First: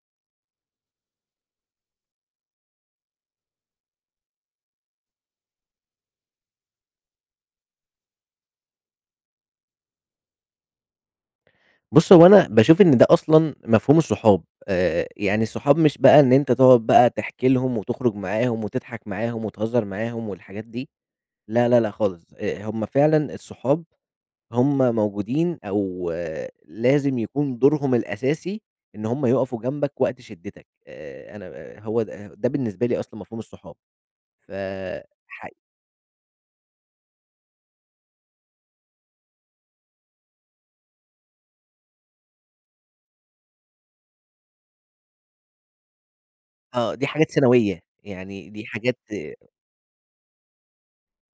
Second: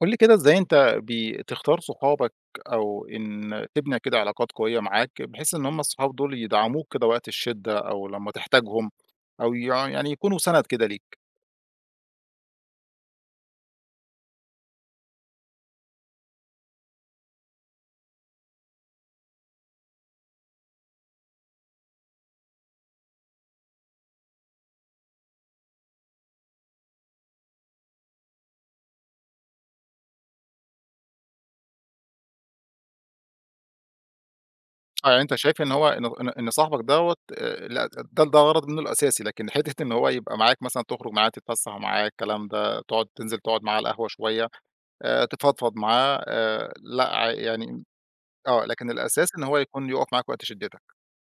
قُل لي كده إزاي أنت بتختار صحابك أو إن تبني كده علاقات قوية معاك، بحيث إن هم الصحاب دول يدعموك كده وقت الشدة أو لمّا تحتاجهم أو يعني يكونوا سَنَد كده ليك، بُص، هو أنا باشوف إن ده أصلًا مفهوم الصحاب، يعني الصحاب مش بقى إن أنت تقعد بقى تحكي لهم وتخرج معاهم وتضحك معاهم وتهزر معاهم والحاجات دي. لا، لا، لأ خالص. هم فعلًا الصحاب هم موجودين. أو لازم يكون دورهم الأساسي إن هم يقفوا جنبك وقت شدتك. أنا هو ده بالنسبة لي أصلًا مفهوم الصحاب. ف آه، يعني أنت ح شايف إن هو إن صاحبك دوّة لأ ده غرض منه الأساسي، لكن حتّة إن هو يبقى معاك مثلًا تخرج معاه، تتفسّح معاه، الكلام ده، تقعد تنزل تقعد معاه على القهوة شوية، تفضفض معاه آه، دي لأ، حاجات ثانوية، يعني يعني آه، دي لكن حاجات الأساس إن هو يكون يُقف معاك وقت شدتك.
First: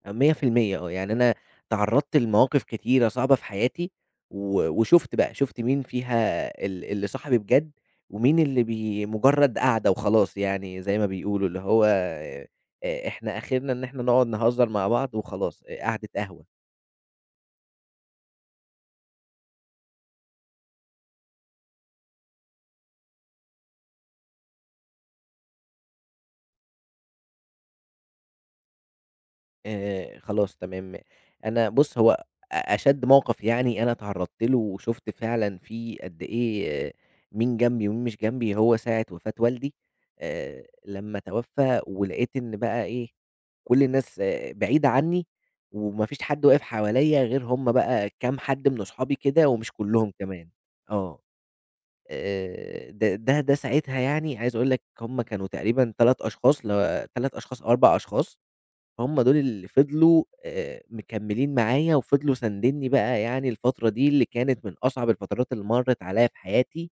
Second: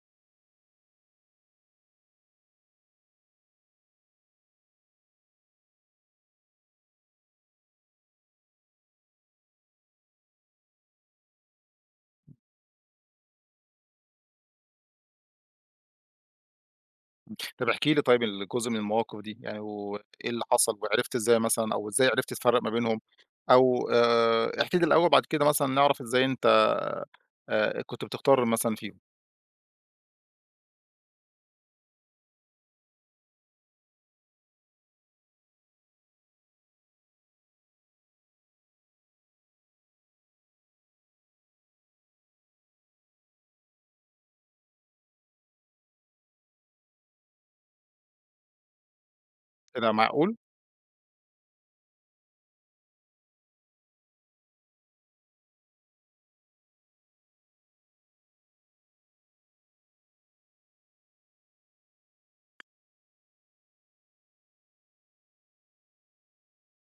100%. آه، يعني أنا تعرّضت لمواقف كتيرة صعبة في حياتي، وشُفت بقى، شُفت مين فيها اللي صاحبي بجد، ومين اللي بي مجرّد قعدة وخلاص، يعني زي ما بيقولوا، اللي هو إحنا آخرنا إن إحنا نقعد نهزر مع بعض وخلاص، قعدة قهوة. طب احكِ لي طيب جزء من المواقف دي، يعني وإيه اللي حصل وعرفت إزاي مثلًا أو إزاي عرفت تفرّق ما بينهم؟ أو احكِ لي الأول بعد كده مثلًا نعرف إزاي أنت كنت بتختار مثلًا فيهم، خلاص تمام. أنا بُص، هو أشَد موقِف يعني أنا اتعرّضت له وشُفت فعلًا في قد إيه آه، مين جنبي ومين مش جنبي، هو ساعة وفاة والدي. لمّا توفّى ولقيت إن بقى إيه، كل الناس آه بعيدة عنّي وما فيش حد واقف حواليّا غير هم بقى كام حد من أصحابي كده ومش كده كُلّهم معقول؟ كمان. آه. ده ده ده ساعتها يعني عايز أقول لك هم كانوا تقريبًا 3 أشخاص 3 أشخاص أو 4 أشخاص. هم دول اللي فضلوا مكمّلين معايا وفضلوا ساندينّي بقى، يعني الفترة دي اللي كانت من أصعب الفترات اللي مرّت عليّا في حياتي،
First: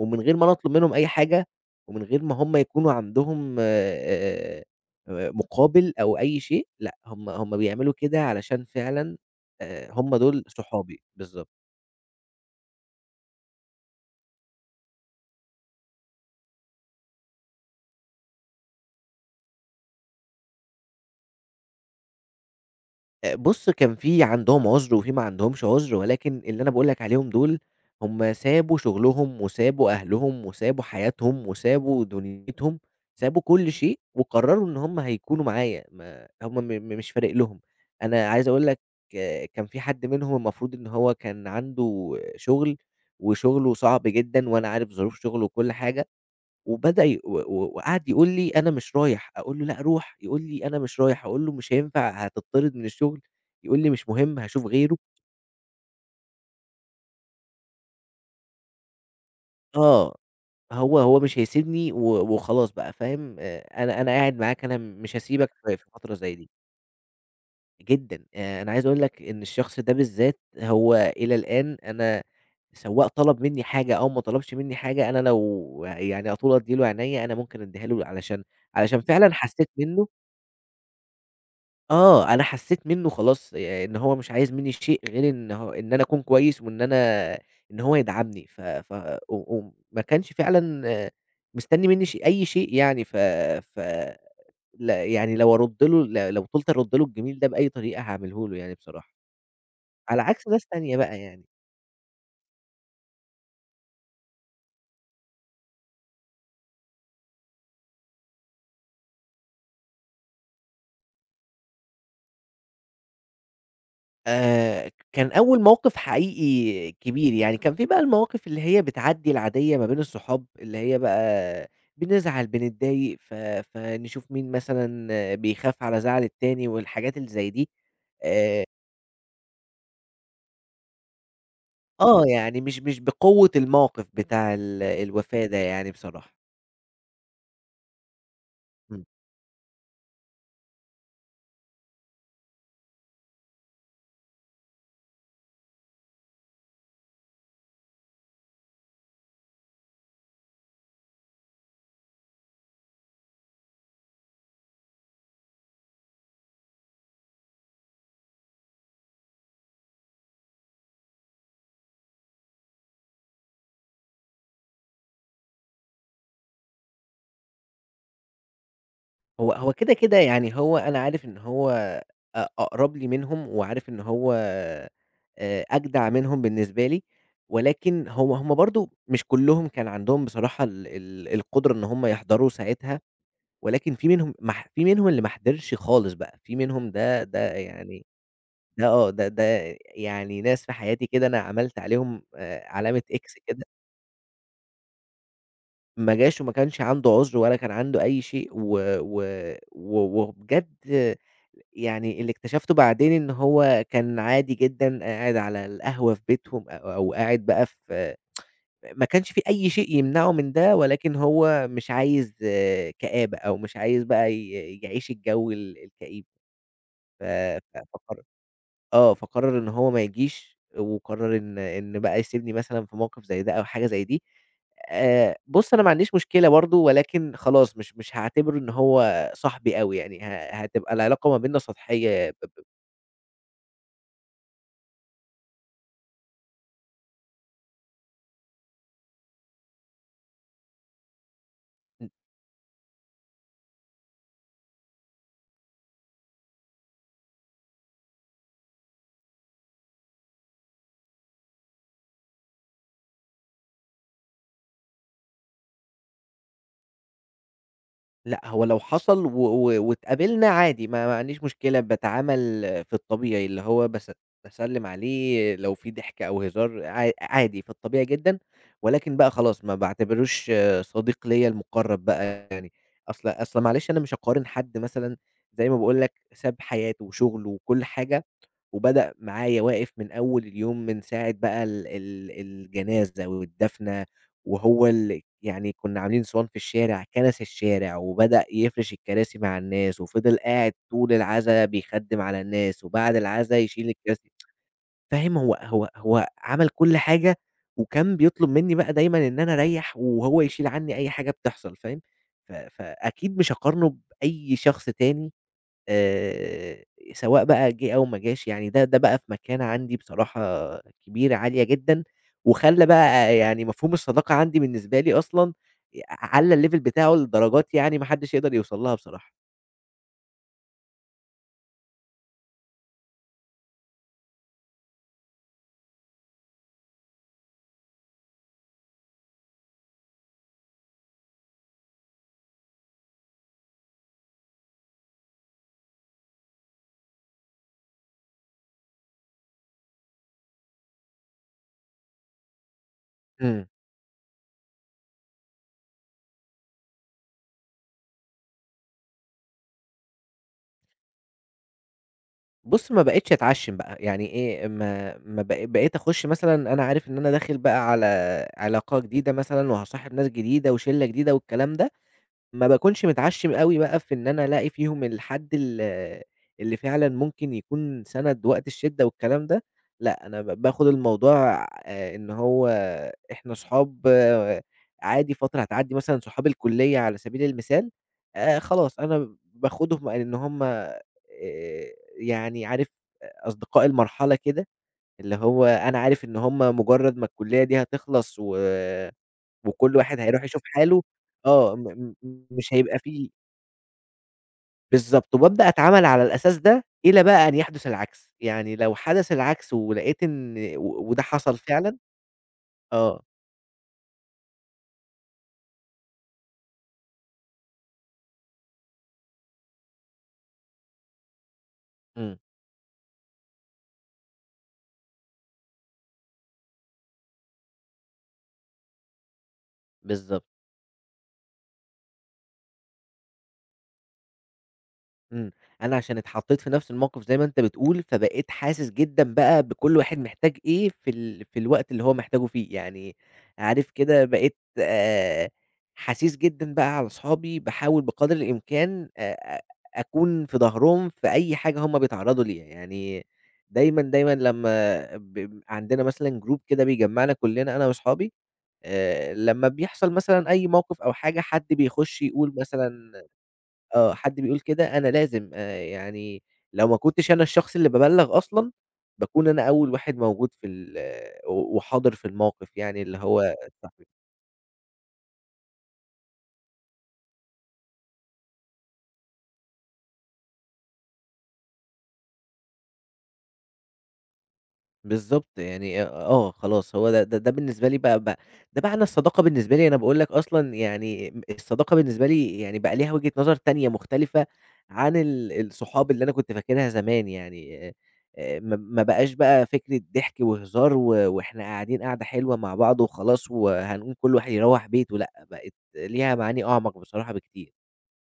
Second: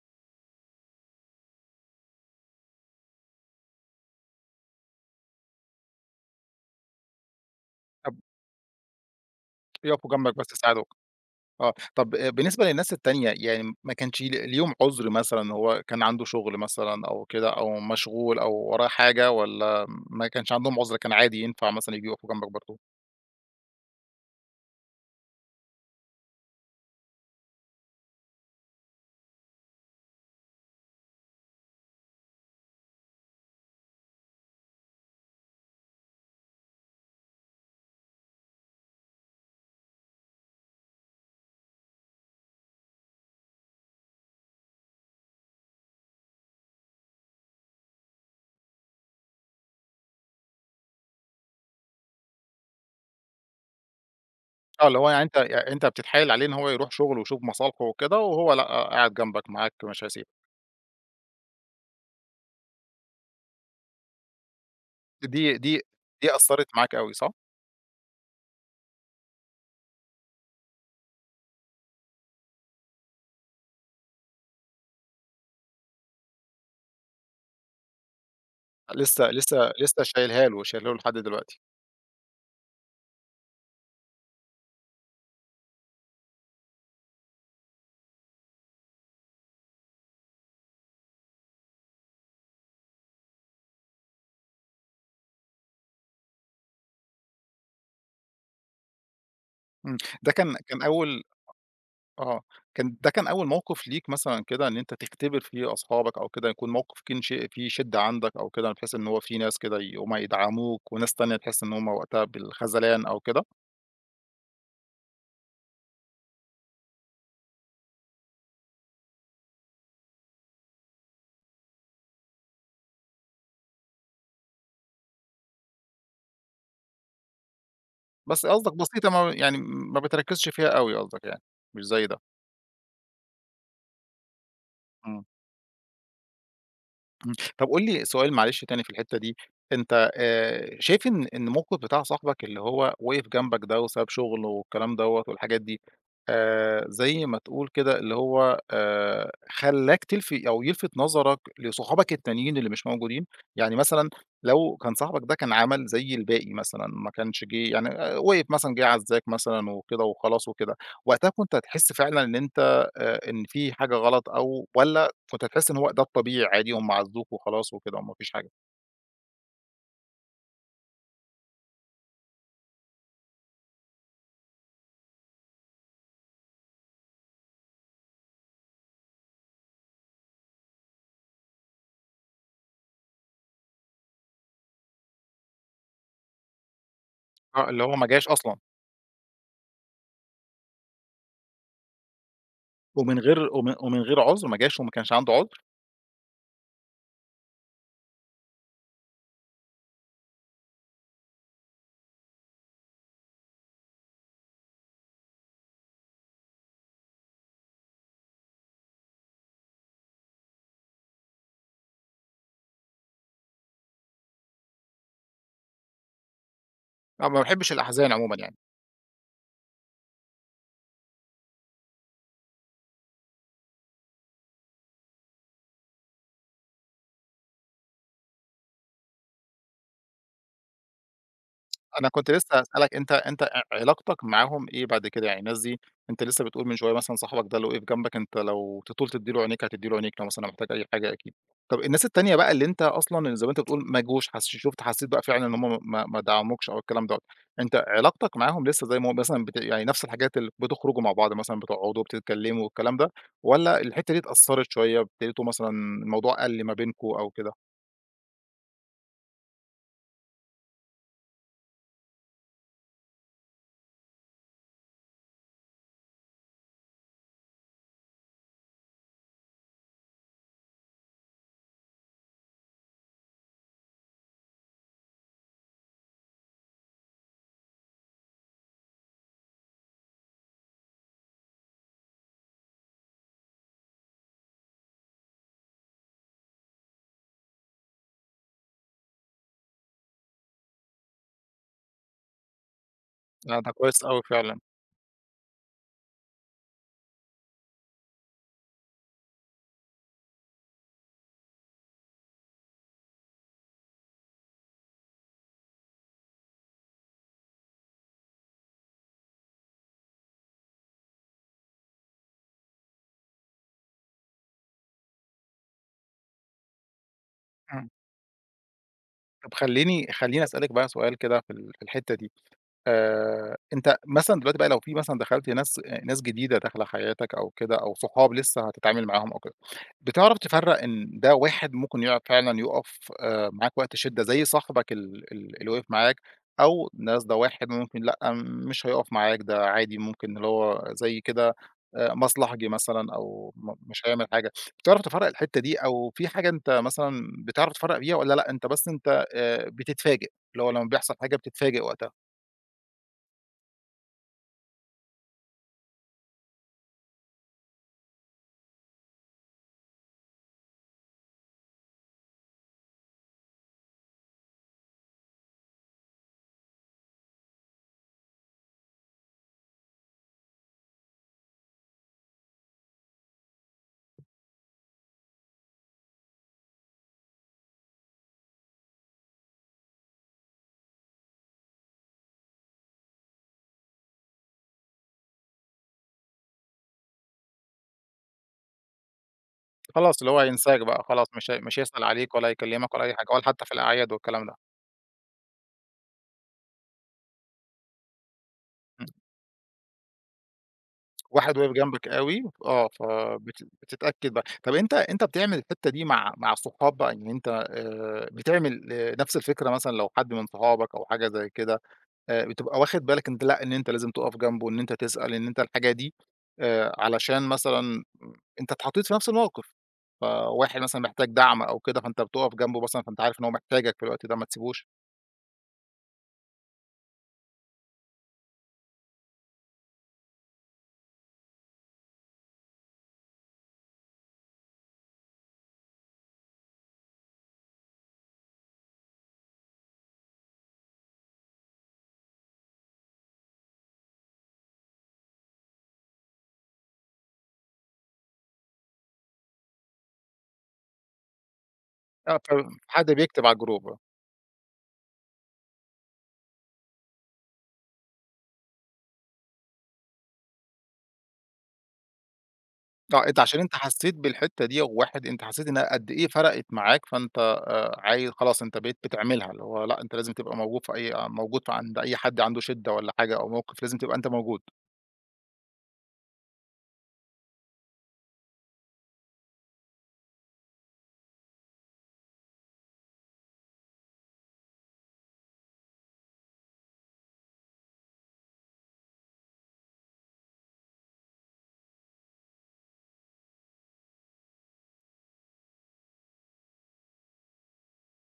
ومن غير ما أنا أطلب منهم أي حاجة، ومن غير ما هم يكونوا عندهم مقابل أو أي شيء. لأ، هم هم بيعملوا طب كده علشان فعلًا يقفوا هم جنبك دول بس يساعدوك، صحابي، بالضبط. آه، طب بالنسبة للناس التانية يعني ما كانش ليهم عُذر مثلًا هو كان عنده شغل مثلًا أو كده أو مشغول أو وراه حاجة والّا ما كانش عندهم عُذر كان عادي ينفع مثلًا ييجوا يقفوا جنبك برضه؟ بُص، كان في عندهم عُذر وفي ما عندهمش عُذر، ولكن اللي أنا باقول لك عليهم دول هم سابوا شغلهم وسابوا أهلهم وسابوا حياتهم وسابوا دنيتهم، سابوا كل شيء وقرروا إن هم هيكونوا معايا، ما هم م م مش فارق لهم. أنا عايز أقول لك كان في حد منهم المفروض إن هو كان عنده شغل، وشغله صعب جدًا وأنا عارف ظروف شغله وكل حاجة، وبدأ ي و و وقعد يقول لي: "أنا مش رايح." أقول له: "لأ روح." يقول لي: "أنا مش رايح." أقول له: "مش هينفع هتطرد من الشغل." يقول لي: "مش مهم هاشوف آه، غيره." اللي هو يعني أنت يعني أنت بتتحايل عليه إن هو يروح شغله ويشوف مصالحه وكده، وهو لأ، آه، قاعد جنبك معاك مش آه، هيسيبك، هو مش هيسيبني وخلاص بقى فاهم. أنا قاعد معاك، أنا مش هاسيبك دي دي في فترة دي زي دي. أثّرت معاك أوي صح؟ جدًا. أنا عايز أقول لك إن الشخص ده بالذات هو إلى الآن أنا سواء طلب مني حاجة أو ما طلبش مني حاجة، أنا لو يعني على طول أدّي له عينيّا، أنا ممكن أدّيها له علشان علشان لسه فعلًا حسيت لسه لسه منه شايلها له، شايلها له لحد دلوقتي، آه. أنا حسّيت منّه خلاص. إن هو مش عايز منّي شيء غير إن هو إن أنا أكون كويس، وإن أنا إن هو يدعمني. ف ف وما كانش فعلًا آه، مستنّي منّي أي شيء يعني. ف ف لا، يعني لو أرُد له لو طُلت أرُد له الجميل ده بأي طريقة هاعمله له يعني بصراحة، إمم، على ده عكس كان ناس كان تانية بقى أول يعني. آه، كان ده كان أول موقف ليك مثلًا كده إن أنت تختبر فيه أصحابك أو كده، يكون موقف كان فيه شِدّة عندك أو كده، بحيث إن هو في ناس كده يقوموا يدعموك، وناس تانية تحس إن هُم وقتها بالخذلان أو كده، كان أول موقف حقيقي كبير. يعني كان في بقى المواقف اللي هي بتعدّي العادية ما بين الصحاب، اللي هي بقى بنزعل، بنتضايق، فنشوف مين مثلًا بيخاف على زعل التاني والحاجات اللي زي دي. بس آآ قصدك بسيطة ما بتركّزش فيها أوي قصدك يعني، مش زي ده، آه، يعني مش بقوة الموقف بتاع إمم. الوفاة ده يعني بصراحة. إمم، طب قُل لي سؤال معلش تاني في إمم. الحتّة دي، أنت شايف إن الموقف بتاع صاحبك اللي هو وقف جنبك ده وساب شغله والكلام دوّة والحاجات دي، زي ما تقول كده اللي هو خلّاك تلفي أو يلفت نظرك لصحابك التانيين اللي مش موجودين؟ يعني مثلًا لو كان صاحبك ده كان عمل زي الباقي مثلًا، ما كانش جِه يعني وقف مثلًا جِه عزّاك مثلًا وكده وخلاص وكده، وقتها كنت هتحس فعلًا إن أنت إن في حاجة غلط أو والّا كنت هتحس إن هو ده الطبيعي عادي هم عزّوك وخلاص وكده وما فيش حاجة، هو هو كده، كده يعني هو أنا عارف إن هو أقرب لي منهم، وعارف إن هو أجدع منهم بالنسبة لي، ولكن هو هم برضه مش كلّهم كان عندهم بصراحة ال ال القدرة إن هم يحضروا ساعتها. ولكن في منهم ما ح في منهم اللي ما حضرش خالص بقى، في منهم ده آه، اللي هو يعني. ما جاش أصلًا ده آه، ده ده يعني ناس في حياتي كده أنا عملت عليهم علامة ومن X غير كده. ومن ومن غير عُذر ما جاش وما كانش عنده عُذر، ما جاش وما كانش عنده عذر ولا كان عنده أي شيء و و و وبجد يعني اللي اكتشفته بعدين إن هو كان عادي جدًا قاعد على القهوة في بيتهم أو قاعد بقى في. ما كانش في أي شيء يمنعه من ده، ولكن هو مش عايز آه، كآبة، أو مش عايز بقى يعيش الجو الكئيب. ف أنا ما باحبش ف الأحزان فقرر عمومًا يعني. آه، فقرر إن هو ما يجيش، وقرر إن بقى يسيبني مثلًا في موقف زي ده أو حاجة زي دي. بُص، أنا ما عنديش مشكلة برضه، ولكن خلاص مش هاعتبره إن هو صاحبي أوي يعني. هتبقى العلاقة ما بيننا أنا سطحية كنت ب لسه ب هاسألك أنت علاقتك معاهم إيه بعد كده؟ يعني الناس دي أنت لسه بتقول من شوية مثلًا صاحبك ده اللي وقف جنبك أنت لو تطول تدّي له عينيك هتدّي له عينيك، لو مثلًا محتاج أي حاجة أكيد. طب الناس م التانية بقى اللي أنت أصلًا زي ما أنت بتقول ما جوش حس شُفت حسّيت بقى فعلًا إن هم ما دعموكش أو الكلام دوّة، أنت علاقتك معاهم لسه زي ما هو مثلًا يعني نفس الحاجات بتخرجوا مع بعض مثلًا بتقعدوا بتتكلموا والكلام ده، والّا الحتّة دي اتأثّرت شوية ابتديتوا مثلًا الموضوع قَل ما بينكم أو كده؟ لأ. هو لو حصل و و واتقابلنا عادي، ما عنديش مشكلة. باتعامل في الطبيعي. اللي هو بس باسلِّم عليه، لو في ضحك أو هزار عادي، في الطبيعي جدًا. ولكن بقى خلاص ما باعتبروش صديق ليّا المُقرّب بقى. أصل معلش أنا مش هاقارن حد مثلًا زي ما باقول لك ساب حياته وشغله وكل حاجة، وبدأ معايا واقف من أول اليوم من ساعة بقى ال ال الجنازة والدفنة. وهو يعني كنا عاملين صوان في الشارع، كنس الشارع وبدأ يفرش الكراسي مع الناس، وفضل قاعد طول العزا بيخدِّم على الناس، وبعد العزا آه، ده يشيل كويس أوي الكراسي. فعلًا. فاهم، هو عمل كل حاجة، وكان بيطلب منّي بقى دايمًا إن أنا أريّح، وهو يشيل عني أي حاجة بتحصل، فاهم. فأكيد مش هاقارنه بأي شخص تاني. آآ، سواء بقى جه أو ما جاش، يعني ده بقى في مكانة عندي بصراحة كبيرة عالية جدًا. وخلّى بقى يعني مفهوم الصداقة عندي بالنسبة لي أصلًا علّى الlevel بتاعه لدرجات إمم. يعني ما حدش يقدر يوصل لها بصراحة. طب خلّيني أسألِك بقى سؤال كده في الحتّة دي، أنت مثلًا دلوقتي بقى لو في مثلًا دخلت ناس ناس جديدة داخلة حياتك أو كده أو صحاب لسه هتتعامل معاهم أو كده، بتعرف تفرّق إن ده واحد ممكن يقف فعلًا يُقف معاك وقت شدة زي صاحبك ال ال اللي وقف معاك أو ناس ده واحد ممكن لأ، مش هيُقف معاك ده عادي ممكن اللي هو زي كده مصلحجي مثلًا أو إمم. مش هيعمل حاجة، بتعرف تفرّق الحتّة دي أو في حاجة أنت مثلًا بتعرف تفرّق بيها والّا لأ، أنت بس أنت بتتفاجئ، اللي هو لمّا بيحصل حاجة بتتفاجئ وقتها؟ بُص، ما بقيتش أتعشِّم بقى. يعني إيه، ما ما بق بقيت أخُش مثلًا أنا عارف إن أنا داخل بقى على علاقة جديدة مثلًا، وهاصاحب ناس جديدة وشِلّة جديدة والكلام ده، ما باكونش متعشّم أوي بقى في إن أنا ألاقي فيهم الحد اللي فعلًا ممكن يكون سَنَد وقت الشِدّة والكلام ده. لأ، أنا باخُد الموضوع إن هو إحنا صحاب آه، عادي فترة هتعدّي، مثلًا صحاب الكُلّية على سبيل المثال. خلاص أنا باخُدهم إن هم يعني عارف، أصدقاء المرحلة كده، اللي هو أنا عارف إن هم مُجرّد ما الكُلّية دي هتخلص وكل خلاص، واحد اللي هو هيروح يشوف هينساك حاله. بقى خلاص، آه، مش هيسأل عليك ولا مش هيكلمك هيبقى ولا أي حاجة في. ولا حتى في الأعياد والكلام ده، بالضبط. وبابدأ أتعامل على الأساس ده إلى بقى أن يحدث العكس. يعني لو إمم، حدث العكس ولقيت إن وده واحد حصل واقف فعلًا جنبك أوي آه، آه. بتتأكد بقى. طب أنت أنت بتعمل الحتّة دي مع الصحاب بقى يعني أنت بتعمل نفس الفكرة مثلًا لو حد من صحابك أو حاجة زي كده إمم. بتبقى واخد بالك أنت لأ، إن أنت لازم تقف جنبه، إن أنت تسأل، إن أنت الحاجة دي علشان مثلًا أنت اتحطيت في نفس الموقف، بالضبط. فواحد مثلًا محتاج دعم أو كده فأنت بتقف جنبه مثلًا، فأنت عارف إن هو محتاجك في الوقت ده ما تسيبوش؟ إمم. أنا عشان اتحطيت في نفس الموقف زي ما أنت بتقول، فبقيت حاسس جدًا بقى بكل واحد محتاج إيه في في الوقت اللي هو محتاجه فيه. يعني عارف كده بقيت حثيث جدًا بقى على صحابي. باحاول بقدر الإمكان أكون في ضهرهم في أي حاجة هُم بيتعرضوا ليها. يعني دايمًا، دايمًا لمّا عندنا مثلًا group كده بيجمعنا كلنا أنا وأصحابي، لمّا بيحصل مثلًا أي موقف أو حاجة، حد بيخش آه، يقول فحد مثلًا بيكتب على الجروب آه، آه، حد بيقول كده. أنا لازم يعني لو ما كنتش أنا الشخص اللي بابلّغ أصلًا، باكون أنا أول واحد موجود في آه، وحاضر في الموقف، يعني اللي آه، أنت هو عشان أنت صاحبي. حسيت بالحتّة دي وواحد أنت حسيت إنها قد إيه فرقت معاك، فأنت عايز خلاص أنت بقيت بتعملها، اللي هو لأ، أنت لازم تبقى موجود في أي آه، موجود في عند أي حد عنده شِدّة والّا حاجة أو موقف لازم تبقى أنت موجود. بالضبط. يعني آه، خلاص، هو ده بالنسبة لي بقى ده معنى الصداقة بالنسبة لي. أنا باقول لك أصلًا، يعني الصداقة بالنسبة لي يعني بقى ليها وجهة نظر تانية مختلفة عن الصحاب اللي أنا كنت فاكرها زمان يعني. ما بقاش بقى فكرة ضحك وهزار وإحنا قاعدين قعدة حلوة مع بعض وخلاص وهنقوم كل واحد يروّح بيته. لأ، بقت ليها معاني أعمق بصراحة بكتير.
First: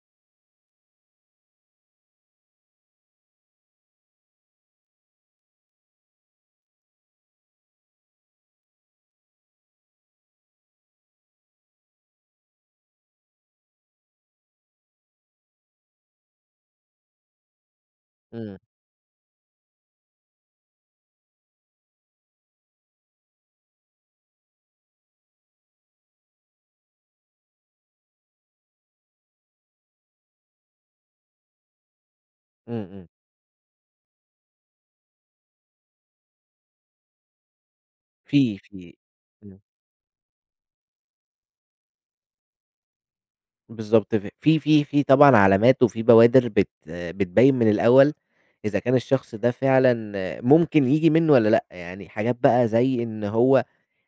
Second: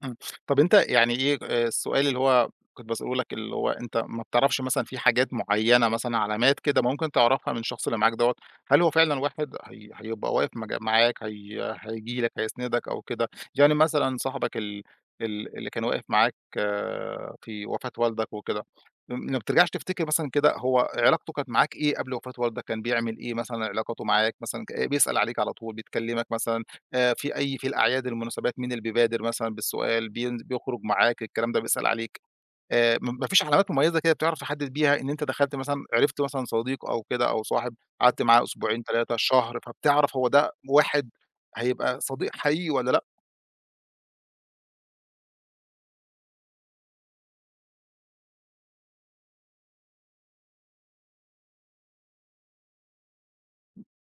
إمم. طب أنت يعني إيه السؤال اللي هو كنت باسأله لك اللي هو أنت ما بتعرفش مثلًا في حاجات معيّنة مثلًا علامات كده ممكن تعرفها من الشخص اللي معاك دوّة، هل هو فعلًا واحد هيبقى واقف معاك هييجي لك هيسندك أو كده؟ يعني مثلًا صاحبك ال ال اللي كان واقف معاك آه، في وفاة والدك إمم. وكده، ما بترجعش تفتكر مثلًا كده هو علاقته كانت معاك إيه قبل وفاة والدك، كان بيعمل إيه مثلًا علاقته معاك مثلًا بيسأل عليك على طول، بيكلمك مثلًا؟ في أي في الأعياد، المناسبات، مين اللي بيبادر مثلًا بالسؤال، بيخرج معاك، الكلام ده، بيسأل عليك، إمم. إمم. م ما فيش علامات مميزة كده بتعرف تحدد بيها إن أنت دخلت مثلًا عرفت مثلًا صديق أو كده أو صاحب قعدت معاه في 2 أسبوع، في 3 شهر، إمم. فبتعرف هو ده واحد هيبقى صديق حقيقي والّا لأ؟ بالضبط. ف في في في طبعًا علامات، وفي بوادر بتبيّن من الأول إذا كان الشخص ده فعلًا ممكن ييجي منّه والّا لأ. يعني حاجات بقى زي إن هو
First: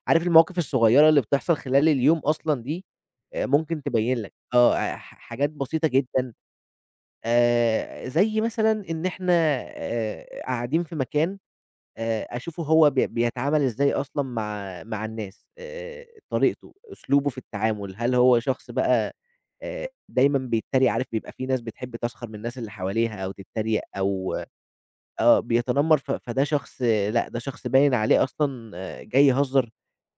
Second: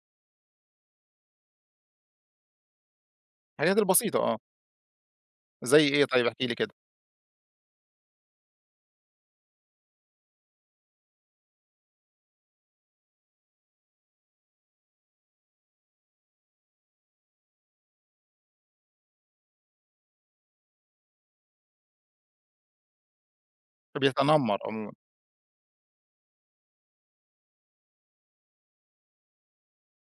عارف المواقف الصغيّرة اللي بتحصل خلال اليوم أصلًا دي، الحاجات ممكن تبيّن البسيطة لك آه، آه، حاجات زي بسيطة إيه طيب جدًا. احكِ لي كده؟ زي مثلًا إن إحنا قاعدين في مكان، أشوفه هو بيتعامل إزاي أصلًا مع الناس، طريقته، أسلوبه في التعامل، هل هو شخص بقى دايمًا بيتريق؟ عارف بيبقى في ناس بتحب تسخر من الناس اللي حواليها أو تتريق أو بيتنمر عمومًا، آه، بيتنمر. فده شخص لأ، ده شخص باين عليه أصلًا آه، جاي يهزر.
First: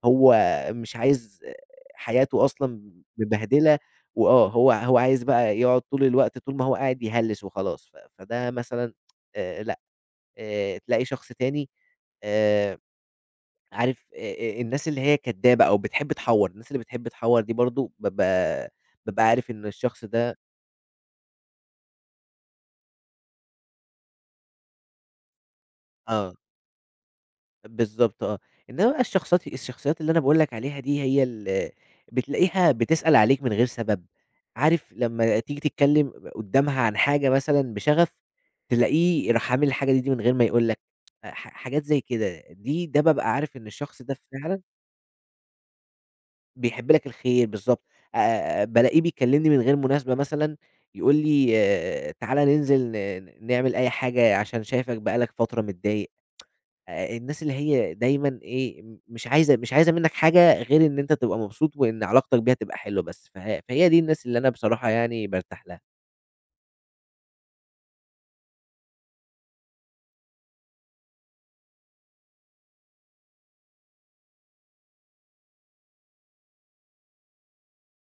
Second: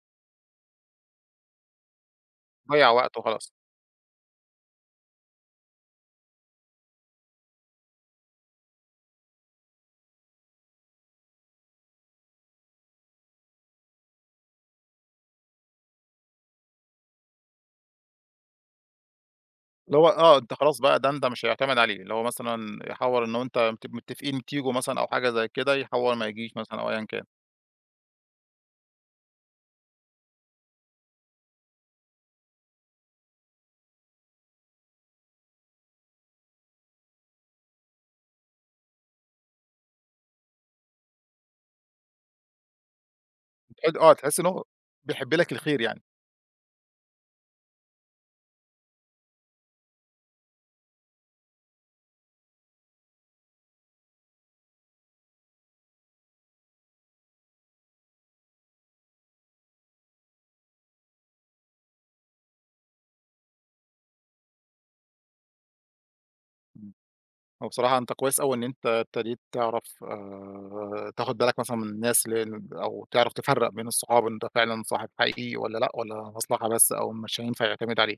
هو مش عايز آه، حياته ضيّع أصلًا وقت وخلاص، مبهدلة وآه، هو عايز بقى يقعد طول الوقت طول ما هو قاعد يهلِّس وخلاص. فده مثلًا لأ. تلاقي شخص تاني آآ عارف الناس اللي هي كدابة أو بتحب تحوّر. الناس اللي بتحب تحوّر دي برضه بابقى عارف إن اللي الشخص هو آه ده أنت خلاص بقى ده أنت مش هيعتمد عليه، اللي هو مثلًا يحوّر إن هو أنت متفقين تيجوا مثلًا أو حاجة زي كده، يحوّر ما آه. يجيش مثلًا أو أيًا كان. بالضبط. آه، إنما بقى الشخصيات اللي أنا باقول لك عليها دي هي بتلاقيها بتسأل عليك من غير سبب. عارف لمّا تيجي تتكلم قدّامها عن حاجة مثلًا بشغف، تلاقيه راح عامل الحاجة دي من غير ما يقول لك. حاجات زي كده، ده بابقى عارف إن حلو الشخص آه، ده تحس إن فعلًا هو بيحب لك الخير يعني. بيحب لك الخير. بالضبط. بالاقيه بيكلمني من غير مناسبة، مثلًا يقول لي تعالَ ننزل نعمل أي حاجة عشان شايفك بقى لك فترة متضايق. الناس اللي هي دايمًا إيه، مش عايزة منك حاجة غير إن أنت تبقى مبسوط وإن علاقتك بيها تبقى حلوة بس. فهي دي الناس اللي أنا بصراحة يعني بارتاح لها. إمم. هو بصراحة أنت كويس أوي إن أنت ابتديت تعرف تاخد بالك مثلًا من الناس لأن أو تعرف تفرّق بين الصحاب، أنت فعلًا صاحب حقيقي والّا لأ، والّا مصلحة بس أو مش هينفع يعتمد عليه.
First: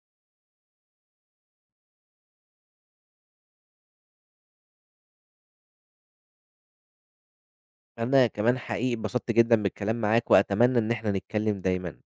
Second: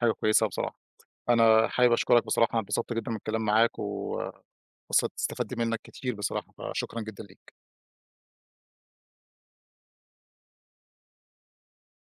حاجة كويسة بصراحة. أنا حابب أشكرك بصراحة، أنا اتبسطت جدًا من الكلام معاك و استفدت منّك كتير بصراحة، فشكرًا جدًا ليك. أنا كمان حقيقي اتبسطت جدًا بالكلام معاك وأتمنى إن إحنا نتكلم دايمًا.